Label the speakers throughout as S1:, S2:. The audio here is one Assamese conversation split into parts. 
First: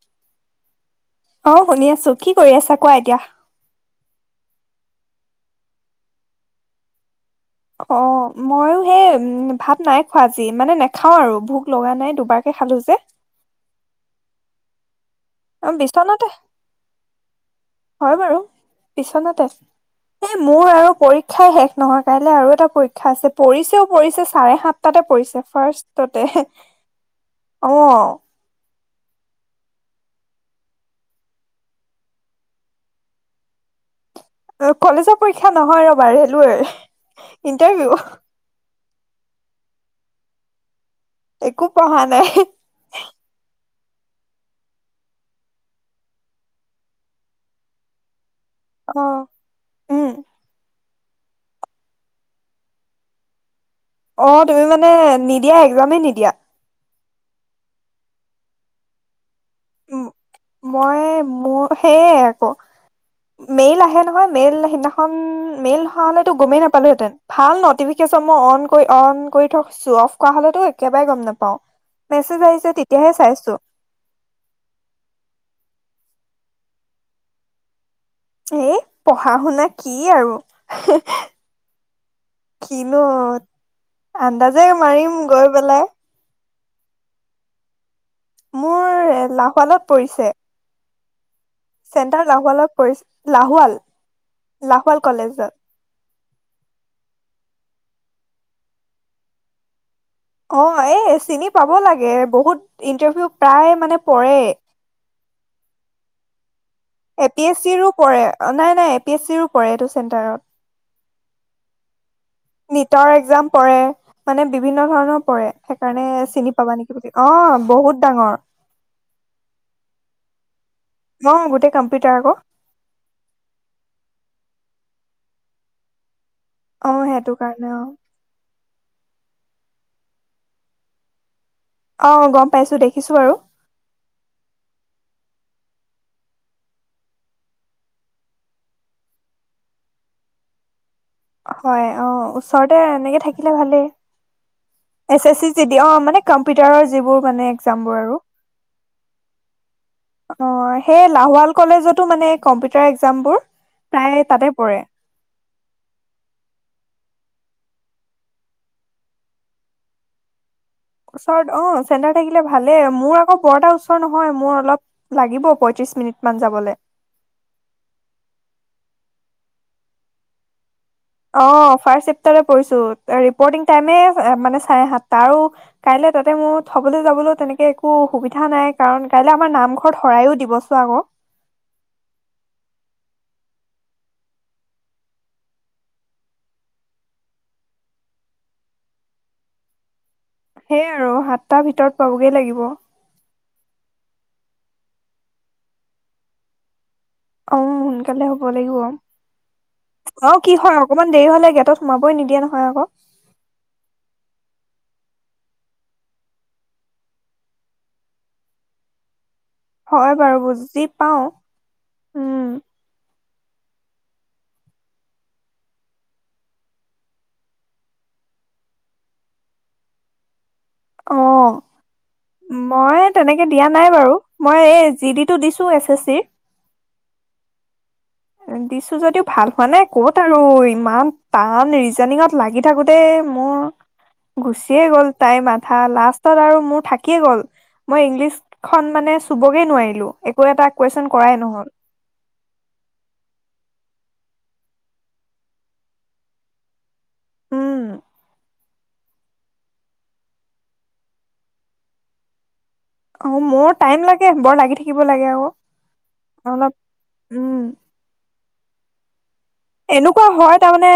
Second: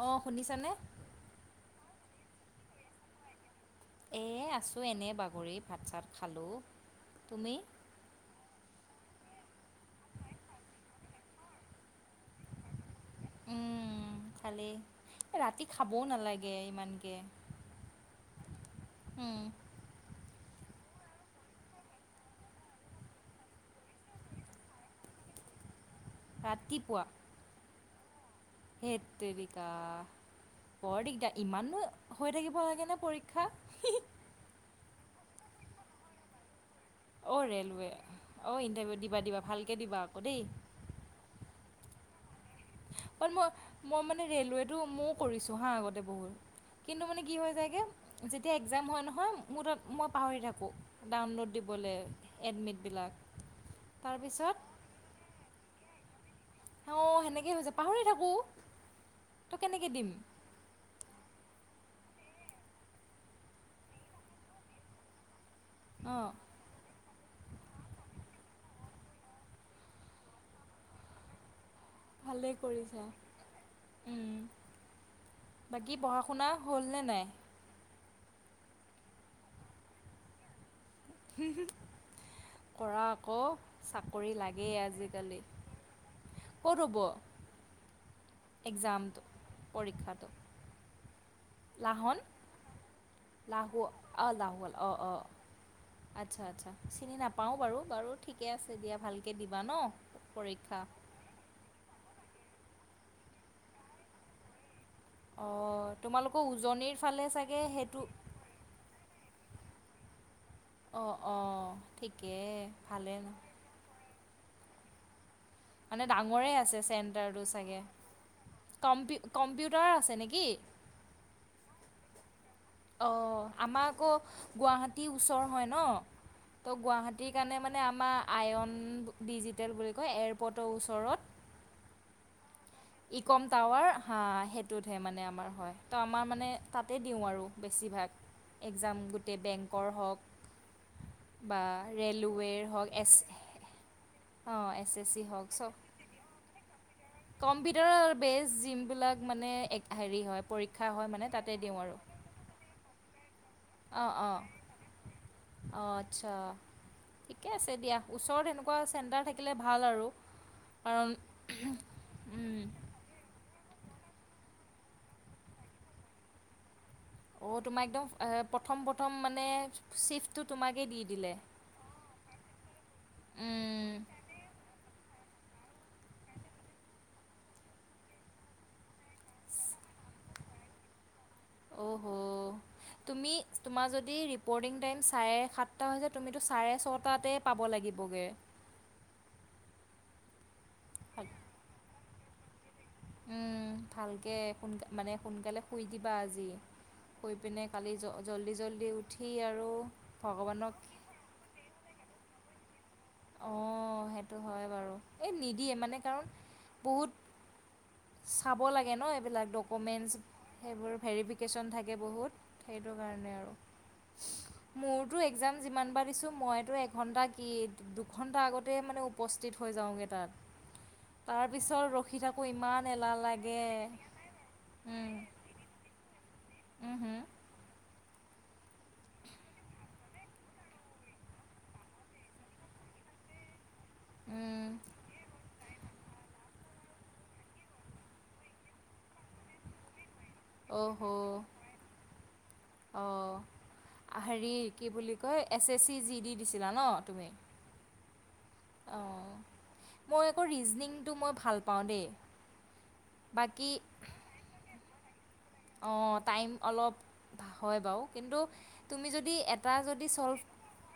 S1: অ শুনিছানে
S2: অ শুনি আছো কি কৰি আছা কোৱা এতিয়া
S1: এই আছোঁ এনে বাগৰি ভাত চাত খালোঁ তুমি
S2: অ মইয়ো সেই ভাত নাই খোৱা আজি মানে নাখাও আৰু ভোক লগা নাই দুবাৰকে খালো যে
S1: উম খালি ৰাতি
S2: অ
S1: খাবও
S2: বিচনাতে
S1: নালাগে ইমানকে
S2: হয় বাৰু
S1: উম
S2: বিচনাতে মোৰ আৰু পৰীক্ষাই শেষ নহয় কাইলে আৰু এটা পৰীক্ষা আছে পৰিছেও পৰিছে চাৰে সাতটাতে পৰিছে ফাৰ্ষ্ট
S1: ৰাতিপুৱা
S2: অ।
S1: হেত তেৰিকা, বৰ দিগদাৰ। ইমাননো হৈ থাকিব লাগেনে পৰীক্ষা? হিঃ হিঃ।
S2: কলেজৰ পৰীক্ষা নহয় ৰ'বা, ৰেলৱেৰ।
S1: অ ৰেলৱে,
S2: ইন্টাৰভিউ
S1: অ ইণ্টাৰভিউ দি দিবা দিবা, ভালকে দিবা আকৌ দেই।
S2: একো পঢ়া নাই।
S1: বাত ম‌ই, মই মানে ৰেলৱেটো মই কৰিছো হা আগতে বহুত। কিন্তু মানে কি হৈ যায়গে, যেতিয়া এক্জাম
S2: অ
S1: হয় নহয়, মোৰ ত
S2: উম
S1: মই পাহৰি থাকোঁ। ডাউনলোড দিবলে, এডমিটবিলাক।
S2: অ
S1: তাৰপিছত
S2: তুমি মানে নিদিয়াই? ৰমেই নিদিয়া?
S1: অ সেনেকে হৈছে যায়, পাহৰি থাকো।
S2: উম, মইয়ে মোৰ, সেইয়ে আকৌ। মেইল আহে নহয় মেইল সিদিনাখন, মেইল নহা
S1: অ'
S2: হলেতো গমেই নাপালোহেঁতেন। ভাল নটিফিকেশচন মই অন কৰি অন কৰি থকছো, অফ কৰা হলেতো একেবাৰে গম নাপাওঁ। মেছেজ
S1: ভালেই
S2: আহিছে
S1: কৰিছা।
S2: তেতিয়াহে চাইছোঁ।
S1: কি পঢ়া-শুনা হ'লনে নাই?
S2: এই, পঢ়া-শুনা কি আৰু। হেঃহে,
S1: কৰা
S2: কিনো
S1: আকৌ
S2: হত
S1: চাকৰি
S2: আন্দাজে
S1: লাগেই
S2: মাৰিম
S1: আজিকালি
S2: গৈ পেলাই।
S1: ক'ত হ'ব?
S2: মোৰ
S1: এক্সামটো
S2: এ লাহোৱালত
S1: পৰীক্ষাটো
S2: পৰিছে।
S1: লাহন,
S2: চেণ্টাৰ লাহোৱালত পৰিছে লাহোৱাল
S1: লাহো অ লাহোৱাল। অঁ অঁ, আচ্ছা আচ্ছা, চিনি নাপাওঁ বাৰু। বাৰু ঠিকে আছে দিয়া ভালকে দিবা ন!
S2: অ
S1: পৰীক্ষা
S2: এ চিনি পাব লাগে বহুত ইন্টাৰভিউ প্ৰায় মানে পৰে
S1: অ তোমালোকৰ ও
S2: এ পি এছ চি ৰো পৰে নাই নাই এ পি এছ চি ৰ পৰে এইটো চেণ্টাৰত
S1: অ অ ঠিকেই
S2: নীটৰ
S1: ভালে ন
S2: এক্জাম পৰে। মানে বিভিন্ন ধৰণৰ পৰে
S1: মানে
S2: সেইকাৰণে
S1: ডাঙৰে
S2: চিনি পাবা
S1: আছে
S2: নেকি বুলি অ
S1: চেণ্টাৰটো চাগে
S2: বহুত ডাঙৰ
S1: কম্পিউ কম্পিউটাৰ আছে নেকি
S2: পিটাৰ ক
S1: অ আমাৰ আকৌ গুৱাহাটীৰ ওচৰ হয় ন ত
S2: অ সেইটো
S1: গুৱাহাটীৰ কাৰণে
S2: অ
S1: মানে আমাৰ আয়ন ডিজিটেল বুলি কয় এয়াৰপৰ্টৰ ওচৰত
S2: অ গম পাইছো দেখিছো বাৰু
S1: ইকম টাৱাৰ হা সেইটোতহে মানে আমাৰ হয় ত আমাৰ মানে তাতে দিওঁ আৰু বেছিভাগ এক্সাম গোটেই বেংকৰ হওক বা
S2: হয় অ
S1: ৰে'লৱেৰ
S2: ওচৰতে
S1: হওক এছ
S2: এনেকে থাকিলে ভালেই এছ এছ চি যে দিয়া অ মানে কম্পিউটাৰৰ যিবোৰ মানে এক্জাম বোৰ
S1: কম্পিউটাৰৰ
S2: আৰু
S1: বেছ যোনবিলাক মানে হেৰি হয়
S2: অ
S1: পৰীক্ষা
S2: সেই
S1: হয় মানে
S2: লাহোৱাল
S1: তাতে দিওঁ আৰু
S2: কলেজতো মানে কম্পিউটাৰ এক্জাম বোৰ
S1: অঁ
S2: প্ৰায়
S1: অঁ
S2: তাতে পৰে
S1: অঁ আচ্ছা ঠিকে আছে দিয়া ওচৰত এনেকোৱা চেণ্টাৰ থাকিলে ভাল আৰু কাৰণ
S2: ওচৰত অ চেণ্টাৰ থাকিলে ভালে মোৰ বৰ এটা ওচৰত নহয় মোৰ অলপ লাগিব পয়ত্ৰিশ মিনিট মান যাবলে
S1: অ তোমাক একদম প্ৰথম প্ৰথম মানে চিফটো তোমাক
S2: অ ফাৰ্ষ্ট চেপ্তাৰেট পৰিছো ৰিপৰ্টিং
S1: উম,
S2: টাইে মানে চাৰে সাতটা আৰু কাইলে তাতে মোৰ থবলৈ যাবলৈ তেনেকে একো সুবিধা নাই কাৰণ কাইলৈ আমাৰ নামঘৰত শৰায়ো দিব চোৱা ক
S1: অ' হ তুমি তোমাৰ যদি ৰিপ'ৰ্টিং টাইম চাৰে সাতটা হৈছে তুমিতো চাৰে ছটাতে পাব লাগিবগে
S2: সেইয়ে আৰু সাতটা ভিতৰত পাবগে লাগিব
S1: উম ভালকে সোন মানে সোনকালে শুই দিবা আজি শুই পিনে কালি
S2: সোনকালে হ'ব
S1: জল্দি
S2: লাগিব।
S1: জল্দি উঠি আৰু ভগৱানক
S2: গৈ নিদিয়ে নহয় আকৌ
S1: অ সেইটো হয় বাৰু এই নিদিয়ে মানে কাৰণ বহুত চাব লাগে ন এইবিলাক ডকুমেণ্টছ
S2: হয় বাৰু বুজি
S1: সেইবোৰ
S2: পাওঁ
S1: ভেৰিফিকেশ্যন থাকে বহুত
S2: উম,
S1: সেইটো কাৰণে আৰু মোৰতো এক্সাম যিমান বাৰ দিছো মইতো এঘন্টা কি দুঘণ্টা আগতেই মানে উপস্থিত হৈ যাওঁগে তাত
S2: অ
S1: তাৰপিছত ৰখি থাকোঁ ইমান
S2: মই
S1: এলাহ
S2: তেনেকে
S1: লাগে
S2: দিয়া নাই বাৰু মই এই জি ডি টো দিছো এছ এছ চিৰ
S1: উম হম
S2: দিছো যদিও ভাল হোৱা নাই কত আৰু ইমান টান ৰিজনিঙত লাগি থাকো দে মোৰ
S1: উম,
S2: গুচিয়ে গ'ল তাই মাত লাষ্টত আৰু মোৰ থাকিয়ে গ'ল মই ইংলিছ খন মানে চুবগে নোৱাৰিলো একো এটা
S1: অ'হ'
S2: কুৱেশ্যন কৰাই নহ'ল
S1: অ' হেৰি কি বুলি কয় S S C G D দিছিলা ন তুমি?
S2: উম
S1: অঁ মই আকৌ ৰিজনংটো মই ভাল পাওঁ দেই।
S2: অ মোৰ টাইম লাগে বৰ লাগি থাকিব লাগে আৰু
S1: অ টাইম অলপ
S2: উম
S1: হয় বাৰু কিন্তু তুমি যদি এট-
S2: এনেকুৱা হয় তামানে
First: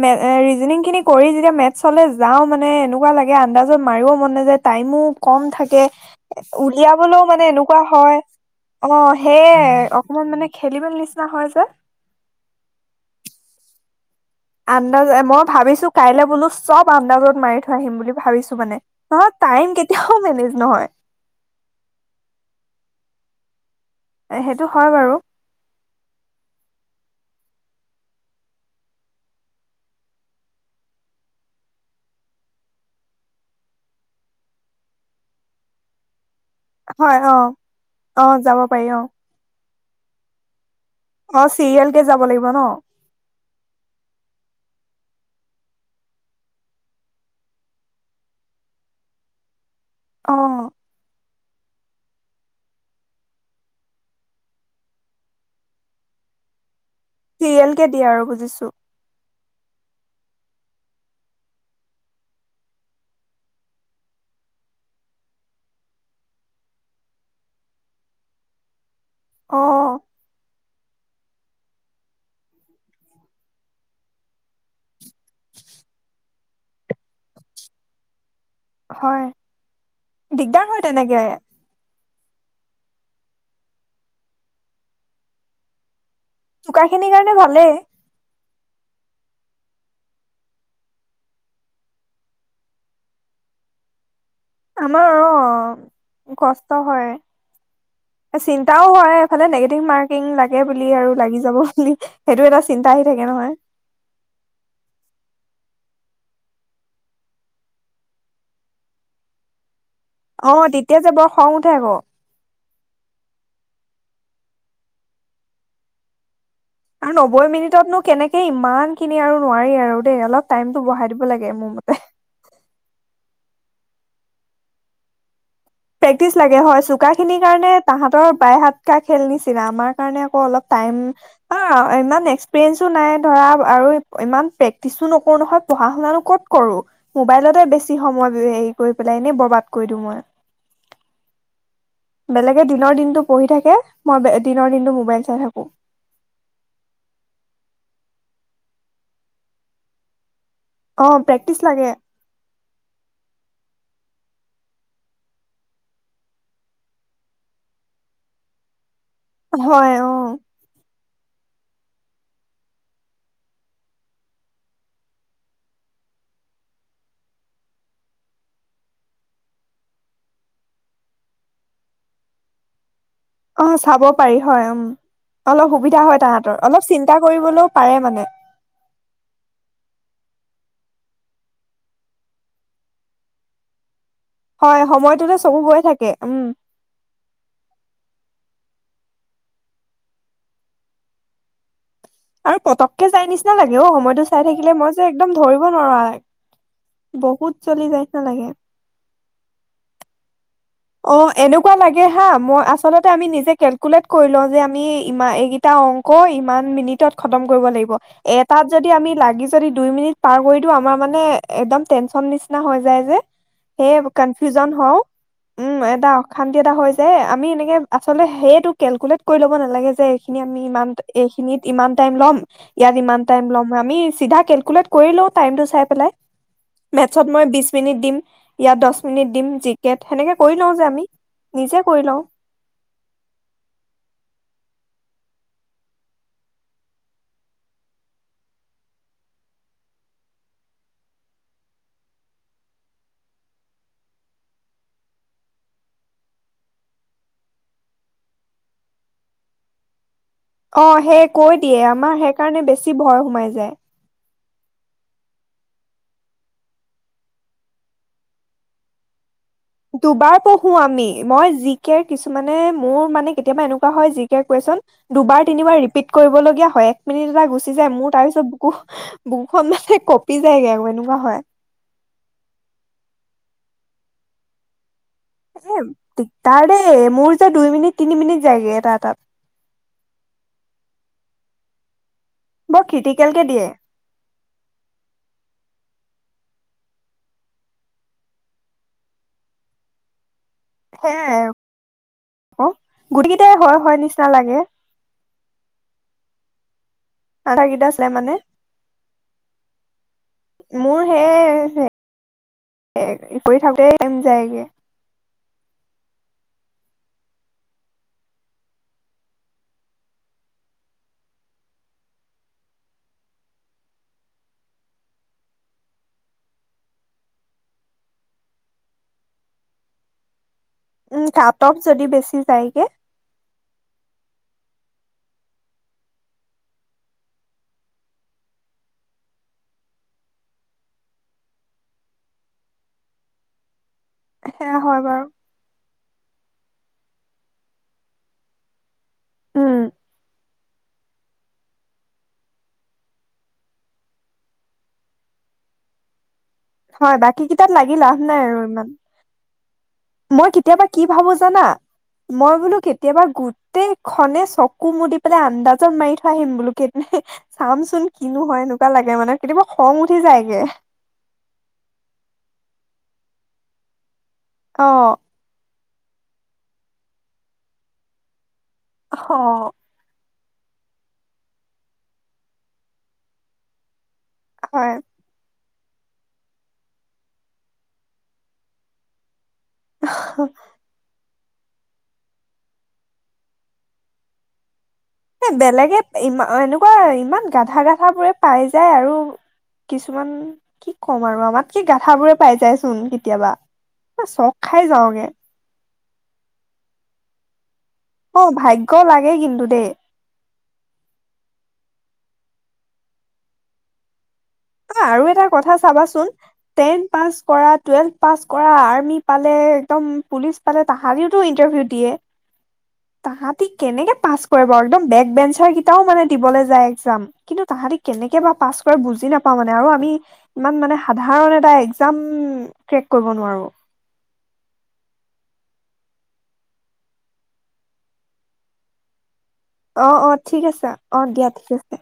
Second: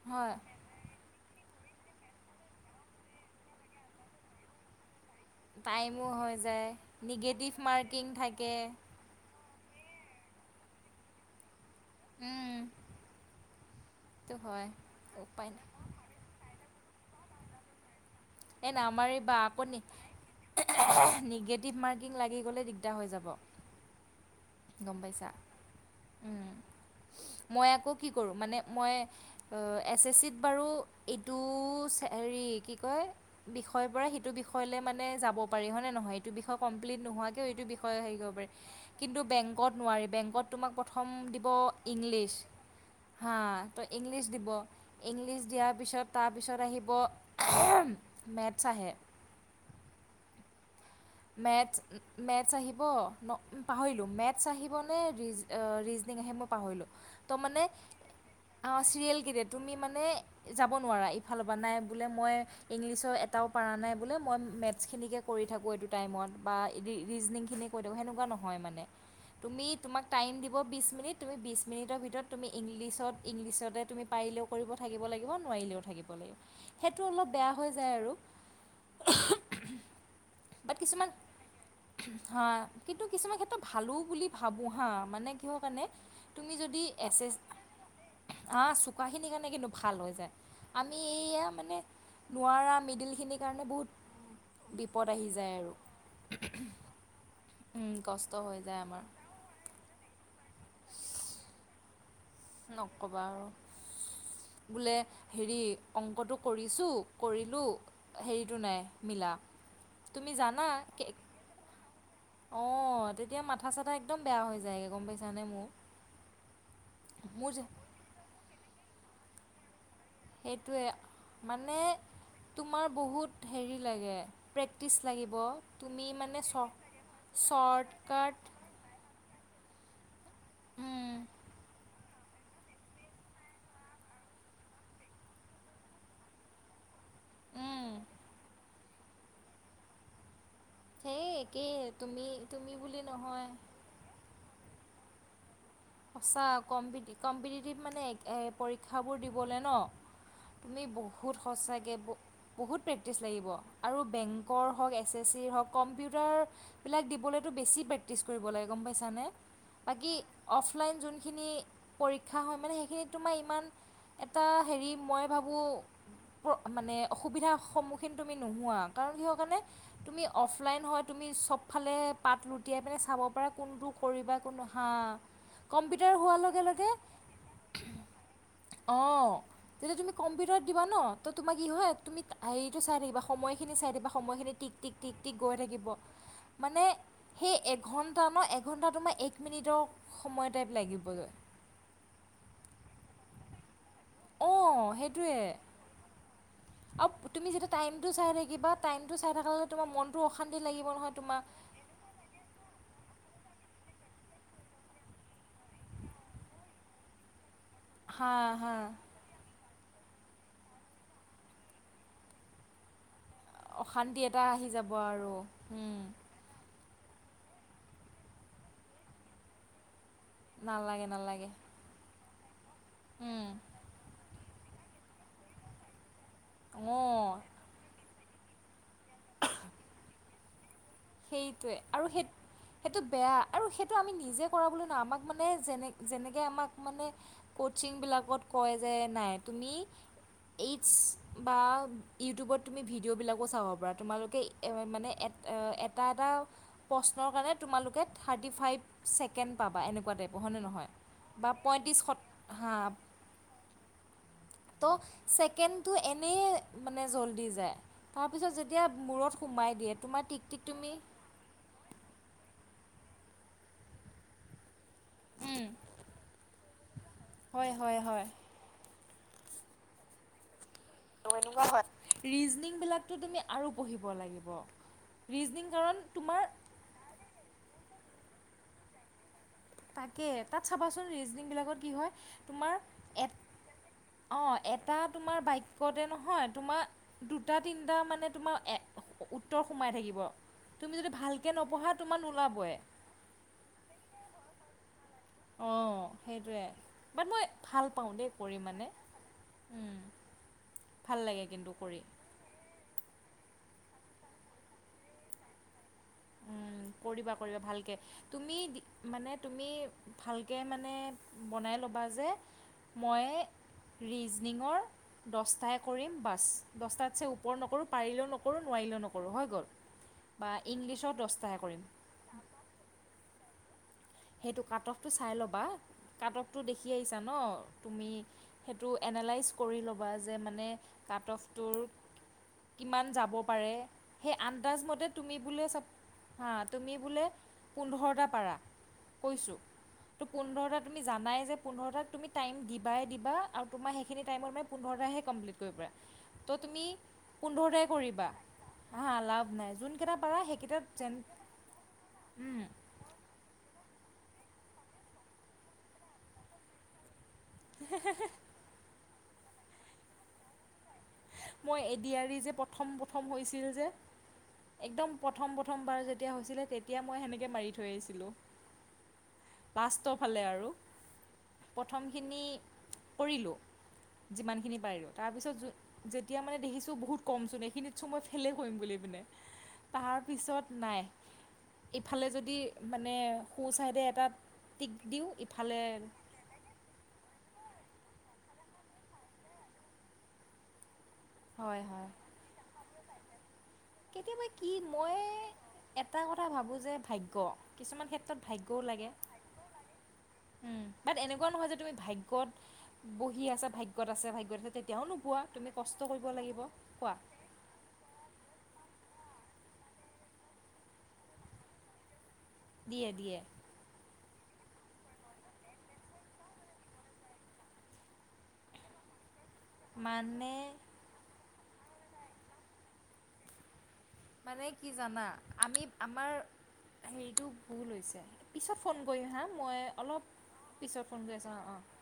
S2: মে এ
S1: হয়
S2: ৰিজনি‍ংখিনি কৰি যেতিয়া মেট চলে যাও মানে এনেকুৱা লাগে আন্দাজত মাৰিবও মন নাই যে টাইমো কম থাকে
S1: টাইমো হৈ যায়
S2: উলিয়াবলৈও মানে
S1: নিগেটিভ
S2: এনেকুৱা
S1: মাৰ্কিং
S2: হয়
S1: থাকে
S2: অ সেয় অকমান মানে খেলিবেল নিচিনা হয় যে।
S1: উম সেইটো হয়
S2: আন্দাজ মই
S1: উপায় নাই
S2: ভাবিছো কাইলৈ বোলো চব আমন্দাজত মাৰি থৈ আহিম বুলি ভাবিছো
S1: এ
S2: মানে নহয়
S1: নামাৰিবা আকৌ
S2: টাইম
S1: নি
S2: কেতিয়াও মেনেজ নহয়
S1: নিগেটিভ মাৰ্কিং লাগি গলে দিগদাৰ হৈ যাব।
S2: সেইটো হয়
S1: গম
S2: বাৰু
S1: পাইচা উম মই আকৌ কি কৰোঁ মানে মই এছ এছ চিত বাৰু এইটো হেৰি কি কয় বিষয়ৰ পৰা সিটো বিষয় লে মানে যাব পাৰি হয় নে নহয়? বিষয় কমপ্লিট
S2: হয় অ
S1: নোহোৱাকৈও এইটো বিষয়ে হেৰি
S2: অ
S1: কৰিব পাৰি
S2: যাব অ
S1: কিন্তু বেংক ত নোৱাৰি বেংকত তোমাক- প্ৰথম
S2: অ
S1: দিব
S2: চিৰিয়েল কে যাব
S1: ইংলিছ
S2: লাগিব ন
S1: হাঁ ত' ইংলিছ দিব ইংলিছ দিয়াৰ পিছত তাৰপিছত আহিব মেথছ আহে
S2: অ
S1: মেথছ মেথছ আহিব ন পাহৰিলোঁ মেথছ আহিবনে ৰিজ অ ৰিজনিং আহে মই পাহৰিলোঁ। ত মানে
S2: চিৰিয়েল কে দিয়ে আৰু বুজিছো
S1: অ চিৰিয়েল কি দিয়ে তুমি মানে- মানে যাব নোৱাৰা ইফালৰ পৰা নাই বোলে মই ইংলিছৰ এটাও পৰা নাই বোলে মই মেথছখিনিকে কৰি থাকোঁ এইটো- টাইমত বা ৰিজনিংখিনিয়ে কৰি থাকো সেনেকুৱা নহয় মানে
S2: অ
S1: তুমি তোমাক টাইম দিব বিচ- মিনিট তুমি বিছ মিনিটৰ ভিতৰত তুমি ইংলিছত ইংলিছতে তুমি পাৰিলেও কৰিব থাকিব লাগিব নোৱাৰিলেও থাকিব লাগিব সেইটো অলপ বেয়া হৈ যায় আৰু।
S2: হয় দিগদাৰ
S1: বাট
S2: হয়
S1: কিছুমান
S2: তেনেকে
S1: হা কিন্তু কিছুমান ক্ষেত্ৰত ভালো বুলি ভাবোঁ হা মানে কিহৰ কাৰণে তুমি যদি
S2: চোকা খিনিৰ
S1: এচেছ
S2: কাৰণে ভালেই
S1: আ চোকাখিনিৰ কাৰণে কি? ভাল হৈ যায় আমি এয়া মানে নোৱাৰা মিডিলখিনিৰ কাৰণে বহুত বিপদ
S2: আমাৰ
S1: আহিছে।
S2: অ', কষ্ট হয়,
S1: উম, কষ্ট হৈ যায়
S2: চিন্তাও
S1: আমাৰ
S2: হয়ফালে নিগেটিভমাৰ্কিং লাগে এই বুলি আৰু লাগি যাব বুলি। সেইটো এটা চিন্তা আহি থাকে
S1: নক'বা
S2: নহয়
S1: বোলে হেৰি। অংকটো কৰিছোঁ, কৰিলো, হেৰিটো নাই মিলা।
S2: অ', তেতিয়া যে বৰ খং উঠে আকৌ।
S1: অ', তেতিয়া মাথা সাথা একদম বেয়া হৈ যায় গে গম পায়চা নে।
S2: আৰু নব্বৈ মিনিটত নো কেনেকে ইমান কিনি আৰু নোৱাৰি আৰু। দেই অলপ টাইমটো
S1: সেইটোৱেই
S2: বঢ়াই দিব লাগে মোৰ
S1: মানে
S2: মতে।
S1: তোমাৰ বহুত হেৰি কি লাগে কষ্ট লাগিব। তুমি
S2: প্ৰেক্টিচ
S1: মানে চ
S2: লগে হয় চোকা খিনিৰ কাৰণে তাহাঁতৰ
S1: শ্বৰ্টকাট
S2: বাই হাত কা খেল নিচি আমাৰ কাৰণে আকৌ অলপ টাইম
S1: উম,
S2: অ', ইমান ইমান এক্সপেৰিইন্টচো নাই ধৰা আৰু ইমান প্ৰেক্টিচ ও নকৰো নহয় পহা শুনা নো ক'ত কৰো মোবাইলতে
S1: উম,
S2: বেছি সময় এনে বৰ বাদ কৰি দিওঁ মই।
S1: কি, কি?
S2: বেলেগে দিনৰ দিন টো পঢ়ি থাকে মই দিনৰ দিন টো মোবাইল চাই থাকো।
S1: সা কম্পিটটিভ মানে পৰীক্ষাবোৰ দিবলৈ ন। তুমি
S2: অ
S1: বহুত
S2: প্ৰেক্টিচ লাগে
S1: সঁচাকৈ বহুত প্ৰেক্টিচ লাগিব আৰু বেংকৰ হওক এছ এছ চিৰ হওক কম্পিউটাৰবিলাক দিবলৈতো বেছি প্ৰেক্টিছ কৰিব লাগে গম পাইছ [unintelligible]
S2: হয়
S1: বাকী
S2: অ।
S1: অফলাইন যোনখিনি পৰীক্ষা হয় মানে সেইখিনিত তোমাৰ ইমান এটা হেৰি মই ভাবোঁ মানে অসুবিধাৰ সন্মুখীন তুমি নোহোৱা কাৰণ কিহৰ কাৰণে তুমি অফলাইন হয় তুমি চবফালে পাত লুটিয়াই পিনে চাব পাৰা
S2: অ
S1: কোনটো
S2: চাব
S1: কৰিবা
S2: পাৰি
S1: কোন
S2: হয় উম
S1: হা।
S2: অলপ সুবিধা হয় তাহতৰ অলপ চিন্তা কৰিবলৈও পাৰে মানে।
S1: কম্পিউটাৰ উটাৰত দিবা ন তো তোমাৰ কি হয় তুমি সেই তো চাই থাকিবা সময়খিনি চাই থাকিবা। সময়খিনি টিক
S2: হয়
S1: টিক
S2: সময়টোতে
S1: টিক গৈ
S2: চকু
S1: থাকিব
S2: থাকে উম
S1: মানে সেই একঘন্টা ন এক একঘন্টা তোমাৰ এক মিনিটৰ সময় টাইপ লাগিব যে।
S2: আৰু পতকে যায় নিচিনা লাগে। সময়তটো চাই থাকিলে
S1: অঁ
S2: মই যে একদম ধৰিব নোৱাৰো।
S1: অ', তুমি যেতিয়া টাইমটো চাই থাকিবা টাইম চাই থাকে তোমাৰ মনটো অশান্তি লাগিব নহয়
S2: অ',
S1: তোমাৰ
S2: এনেকুৱা লাগে হা মই আচলতে আমি নিজে কেলকুলেট কৰি লওঁ যে আমি ই এইকেইটা অংক ইমান মিনিটত খতম কৰিব লাগিব।
S1: হা
S2: এটাত
S1: হা
S2: যদি আমি লাগি যদি দুই মিনিট পাৰ কৰি দিও আমাৰ মানে একদম টেনচন নিচিনা হৈ যায় যে। সেয়ে
S1: অশান্তি এটা আহি
S2: কনফিউজন
S1: যাব।
S2: হওঁ
S1: আৰু
S2: উম এটা অশান্তি এটা, হয় যে আমি এনেকে আচলতে সেইটো কেলকুলেট কৰি লব নালাগে যে খিনি আমি ইমান
S1: নালাগে নালাগে
S2: এইখিনিত ইমান টাইম ল'ম। ইয়াত ইমান টাইম
S1: উম,
S2: ল'ম আমি চিধা কেল স্কুলত কৰি লও টাইমটো চাই পেলাই। মেথছত
S1: অঁ
S2: মই বিশ মিনিট দিম। ইয়াত দহ মিনিট দিম জি কেট সেনেকে কৰি লওঁ যে আমি
S1: সেইটোয়ে
S2: নিজে কৰি
S1: আৰু
S2: লওঁ
S1: সেই সেইটো বেয়া আৰু সেইটো আমি নিজে কৰা বুলি ন আমাক মানে যেনে যেনেকৈ আমাক মানে কৌচিংবিলাকত কয় যে নাই তুমি এইটছ বা ইউটিউবত তুমি ভিডিঅ'বিলাকো চাব পাৰা তোমালোকে মানে এট এট এটা এটা প্ৰশ্নৰ কাৰণে তোমালোকে থাৰ্টি ফাইভ ছেকেণ্ড পাবা এনেকুৱা টাইপ।
S2: অ সেই কৈ দিয়ে আমাৰ সেইকাৰণে বেছি ভয় সোমাই যায়।
S1: ত' ছেকেণ্ডটো এনেই মানে জল্দি যায় তাৰপিছত যেতিয়া মূৰত সোমাই দিয়ে তোমাৰ
S2: দুবাৰ
S1: টিক টিক
S2: পঢ়ো
S1: তুমি
S2: আমি মই জি কে কিছুমানে মোৰ মানে কেতিয়াবা এনেকুৱা হয় জি কেৰ কুৱেচন, দুবাৰ
S1: উম
S2: তিনিবাৰ ৰিপিট কৰিবলগীয়া হয় এক মিনিট এটা গুচি
S1: হয়
S2: যায়
S1: হয়
S2: মোৰ তাৰ
S1: হয়
S2: পিছত বুকু বুকখন মানে কপি যায়গে।
S1: এনেকুৱা হয় ৰিজনিং বিলাকতো তুমি আৰু পঢ়িব লাগিব। ৰিজনিং কাৰণ
S2: এ
S1: তোমাৰ
S2: তাৰেই মোৰ যে দুই মিনিট। তিনি মিনিট যায়গে এটা এটাত।
S1: তাকে তাত চাবাচোন ৰিজনিং বিলাকত কি হয়। তোমাৰ
S2: বৰ
S1: এট
S2: ক্ৰিটিকেলকে দিয়ে।
S1: অঁ এটা তোমাৰ বাক্যতে নহয় তোমাৰ দুটা তিনিটা মানে তোমাৰ উত্তৰ সোমাই থাকিব। তুমি যদি
S2: সেয়াই
S1: ভালকৈ নপঢ়া তোমাৰ
S2: আক
S1: নোলাবই।
S2: গোটকেইটাই হয় হয় নিচিনা লাগে।
S1: অ সেইটোৱে। বাট মই
S2: আধা
S1: ভাল
S2: কেইটা আছিলে
S1: পাওঁ দেই কৰি মানে উম
S2: মোৰ
S1: ভাল লাগে কিন্তু
S2: সেই
S1: কৰি।
S2: কৰি থাকোতেই টাইম যায়গে।
S1: কৰিবা কৰিবা ভালকে তুমি মানে তুমি ভালকে মানে বনাই ল'বা যে মই ৰিজনিঙৰ দশটাই কৰিম বাছ দশটাতছে ওপৰ নকৰোঁ পাৰিলেও নকৰোঁ নোৱাৰিলেও নকৰোঁ হৈ গ'ল বা ইংলিছ।
S2: উম কাট অফ যদি বেছি যায়গে।
S1: সেইটো কাট অফটো চাই ল'বা কাট অফটো দেখি আহিছা ন তুমি সেইটো এনালাইজ কৰি ল'বা যে মানে কাট অফটোৰ কিমান যাব পাৰে। সেই
S2: সেয়া
S1: আন্দাজ
S2: হয়
S1: মতে
S2: বাৰু
S1: তুমি বোলে চাপ। হা তুমি বোলে পোন্ধৰটা পাৰা। কৈছো
S2: উম
S1: ত পোন্ধৰটা তুমি জানাই যে পোন্ধৰটাত তুমি টাইম দিবাই দিবা আৰু তোমাৰ সেইখিনি টাইমত মানে পোন্ধৰটাহে কমপিলিট কৰিব পাৰা। ত তুমি
S2: হয় বাকী কেইটাত
S1: পোন্ধৰটাই
S2: লাগি লাভ
S1: কৰিবা
S2: নাই আৰু ইমান
S1: হা লাভ নাই। যোনকেইটা পাৰা
S2: মই
S1: সেইকেইটা
S2: কেতিয়াবা কি
S1: যেন
S2: ভাবো জানা মই বোলো কেতিয়াবা গোটেই খনে চকু মুদি পেলাই আন্দাজত মাৰি থৈ আহিম বোলো কেনে চাম চোন কিনো হয় এনেকুৱা লাগে। মানে কেতিয়াবা খং উঠি যায়গে।
S1: মই এডিয়াৰৰি যে প্ৰথম প্ৰথম হৈছিল যে,
S2: অ
S1: একদম প্ৰথম পথ, প্ৰথমবাৰ যেতিয়া হৈছিলে তেতিয়া মই সেনেকৈ মাৰি থৈ আহিছিলোঁ।
S2: অ
S1: লাষ্টৰ ফালে আৰু প্ৰথমখিনি কৰিলোঁ। যিমান খিনি
S2: হয়
S1: পাৰিলো তাৰ পিছত যেতিয়া মানে দেখিছো বহুত কম চোন এইখিনিত চো মই ফেলেই কৰিম বুলি পিনে। তাৰ পিছত নাই। ইফালে যদি মানে সু ছাইডে এটাত
S2: এ বেলেগে ইমান এনেকুৱা ইমান গাধা গাধাবোৰে পাই যায় আৰু কিছুমান কি? কম আৰু
S1: হয়
S2: আমাতকে
S1: হয়
S2: গাঠাবোৰে পাই যায়। চোন কেতিয়াবা।
S1: কেতিয়াবা
S2: চক
S1: কি
S2: খাই
S1: মই।
S2: যাওঁগে
S1: এটা কথা ভাবোঁ যে ভাগ্য। কিছুমান ক্ষেত্ৰত
S2: অ
S1: ভাগ্যও
S2: ভাগ্য
S1: লাগে
S2: কিন্তু দেই
S1: উম বাট এনেকুৱা নহয় যে তুমি ভাগ ত বহি আছে ভাগ্যত আছে ভাগ্য।
S2: অ আৰু এটা কথা চাবাচোন
S1: লাগিব
S2: টেন
S1: কোৱা
S2: পাছ কৰা টুৱেলভ পাছ কৰা। আমি পালে একদম পুলিচ পালে তাহাঁৰিওতো ইণ্টাৰভিউ দিয়ে।
S1: দিয়ে দিয়ে
S2: তাহাঁতি কেনেকে পাছ। একে বেক বেঞ্চৰ মানে দিবলৈ যায় একযাম কিন্তু তাহতি কেনেকে বা পাছ কৰে বুজি নাপাওঁ। পা মানে আৰু আমি
S1: মানে
S2: ইমান মানে সাধাৰণে। একযাম ট্ৰেক কৰিব নোৱাৰো।
S1: মানে কি জানা আমি আমাৰ হেৰিটো ভুল হৈছে পিছত ফোন কৰিম হা। মই
S2: অ
S1: অলপ
S2: অ ঠিক আছে
S1: পিছত ফোন
S2: অ
S1: কৰি
S2: দিয়া
S1: আছোঁ অঁ
S2: ঠিক
S1: অঁ
S2: আছে।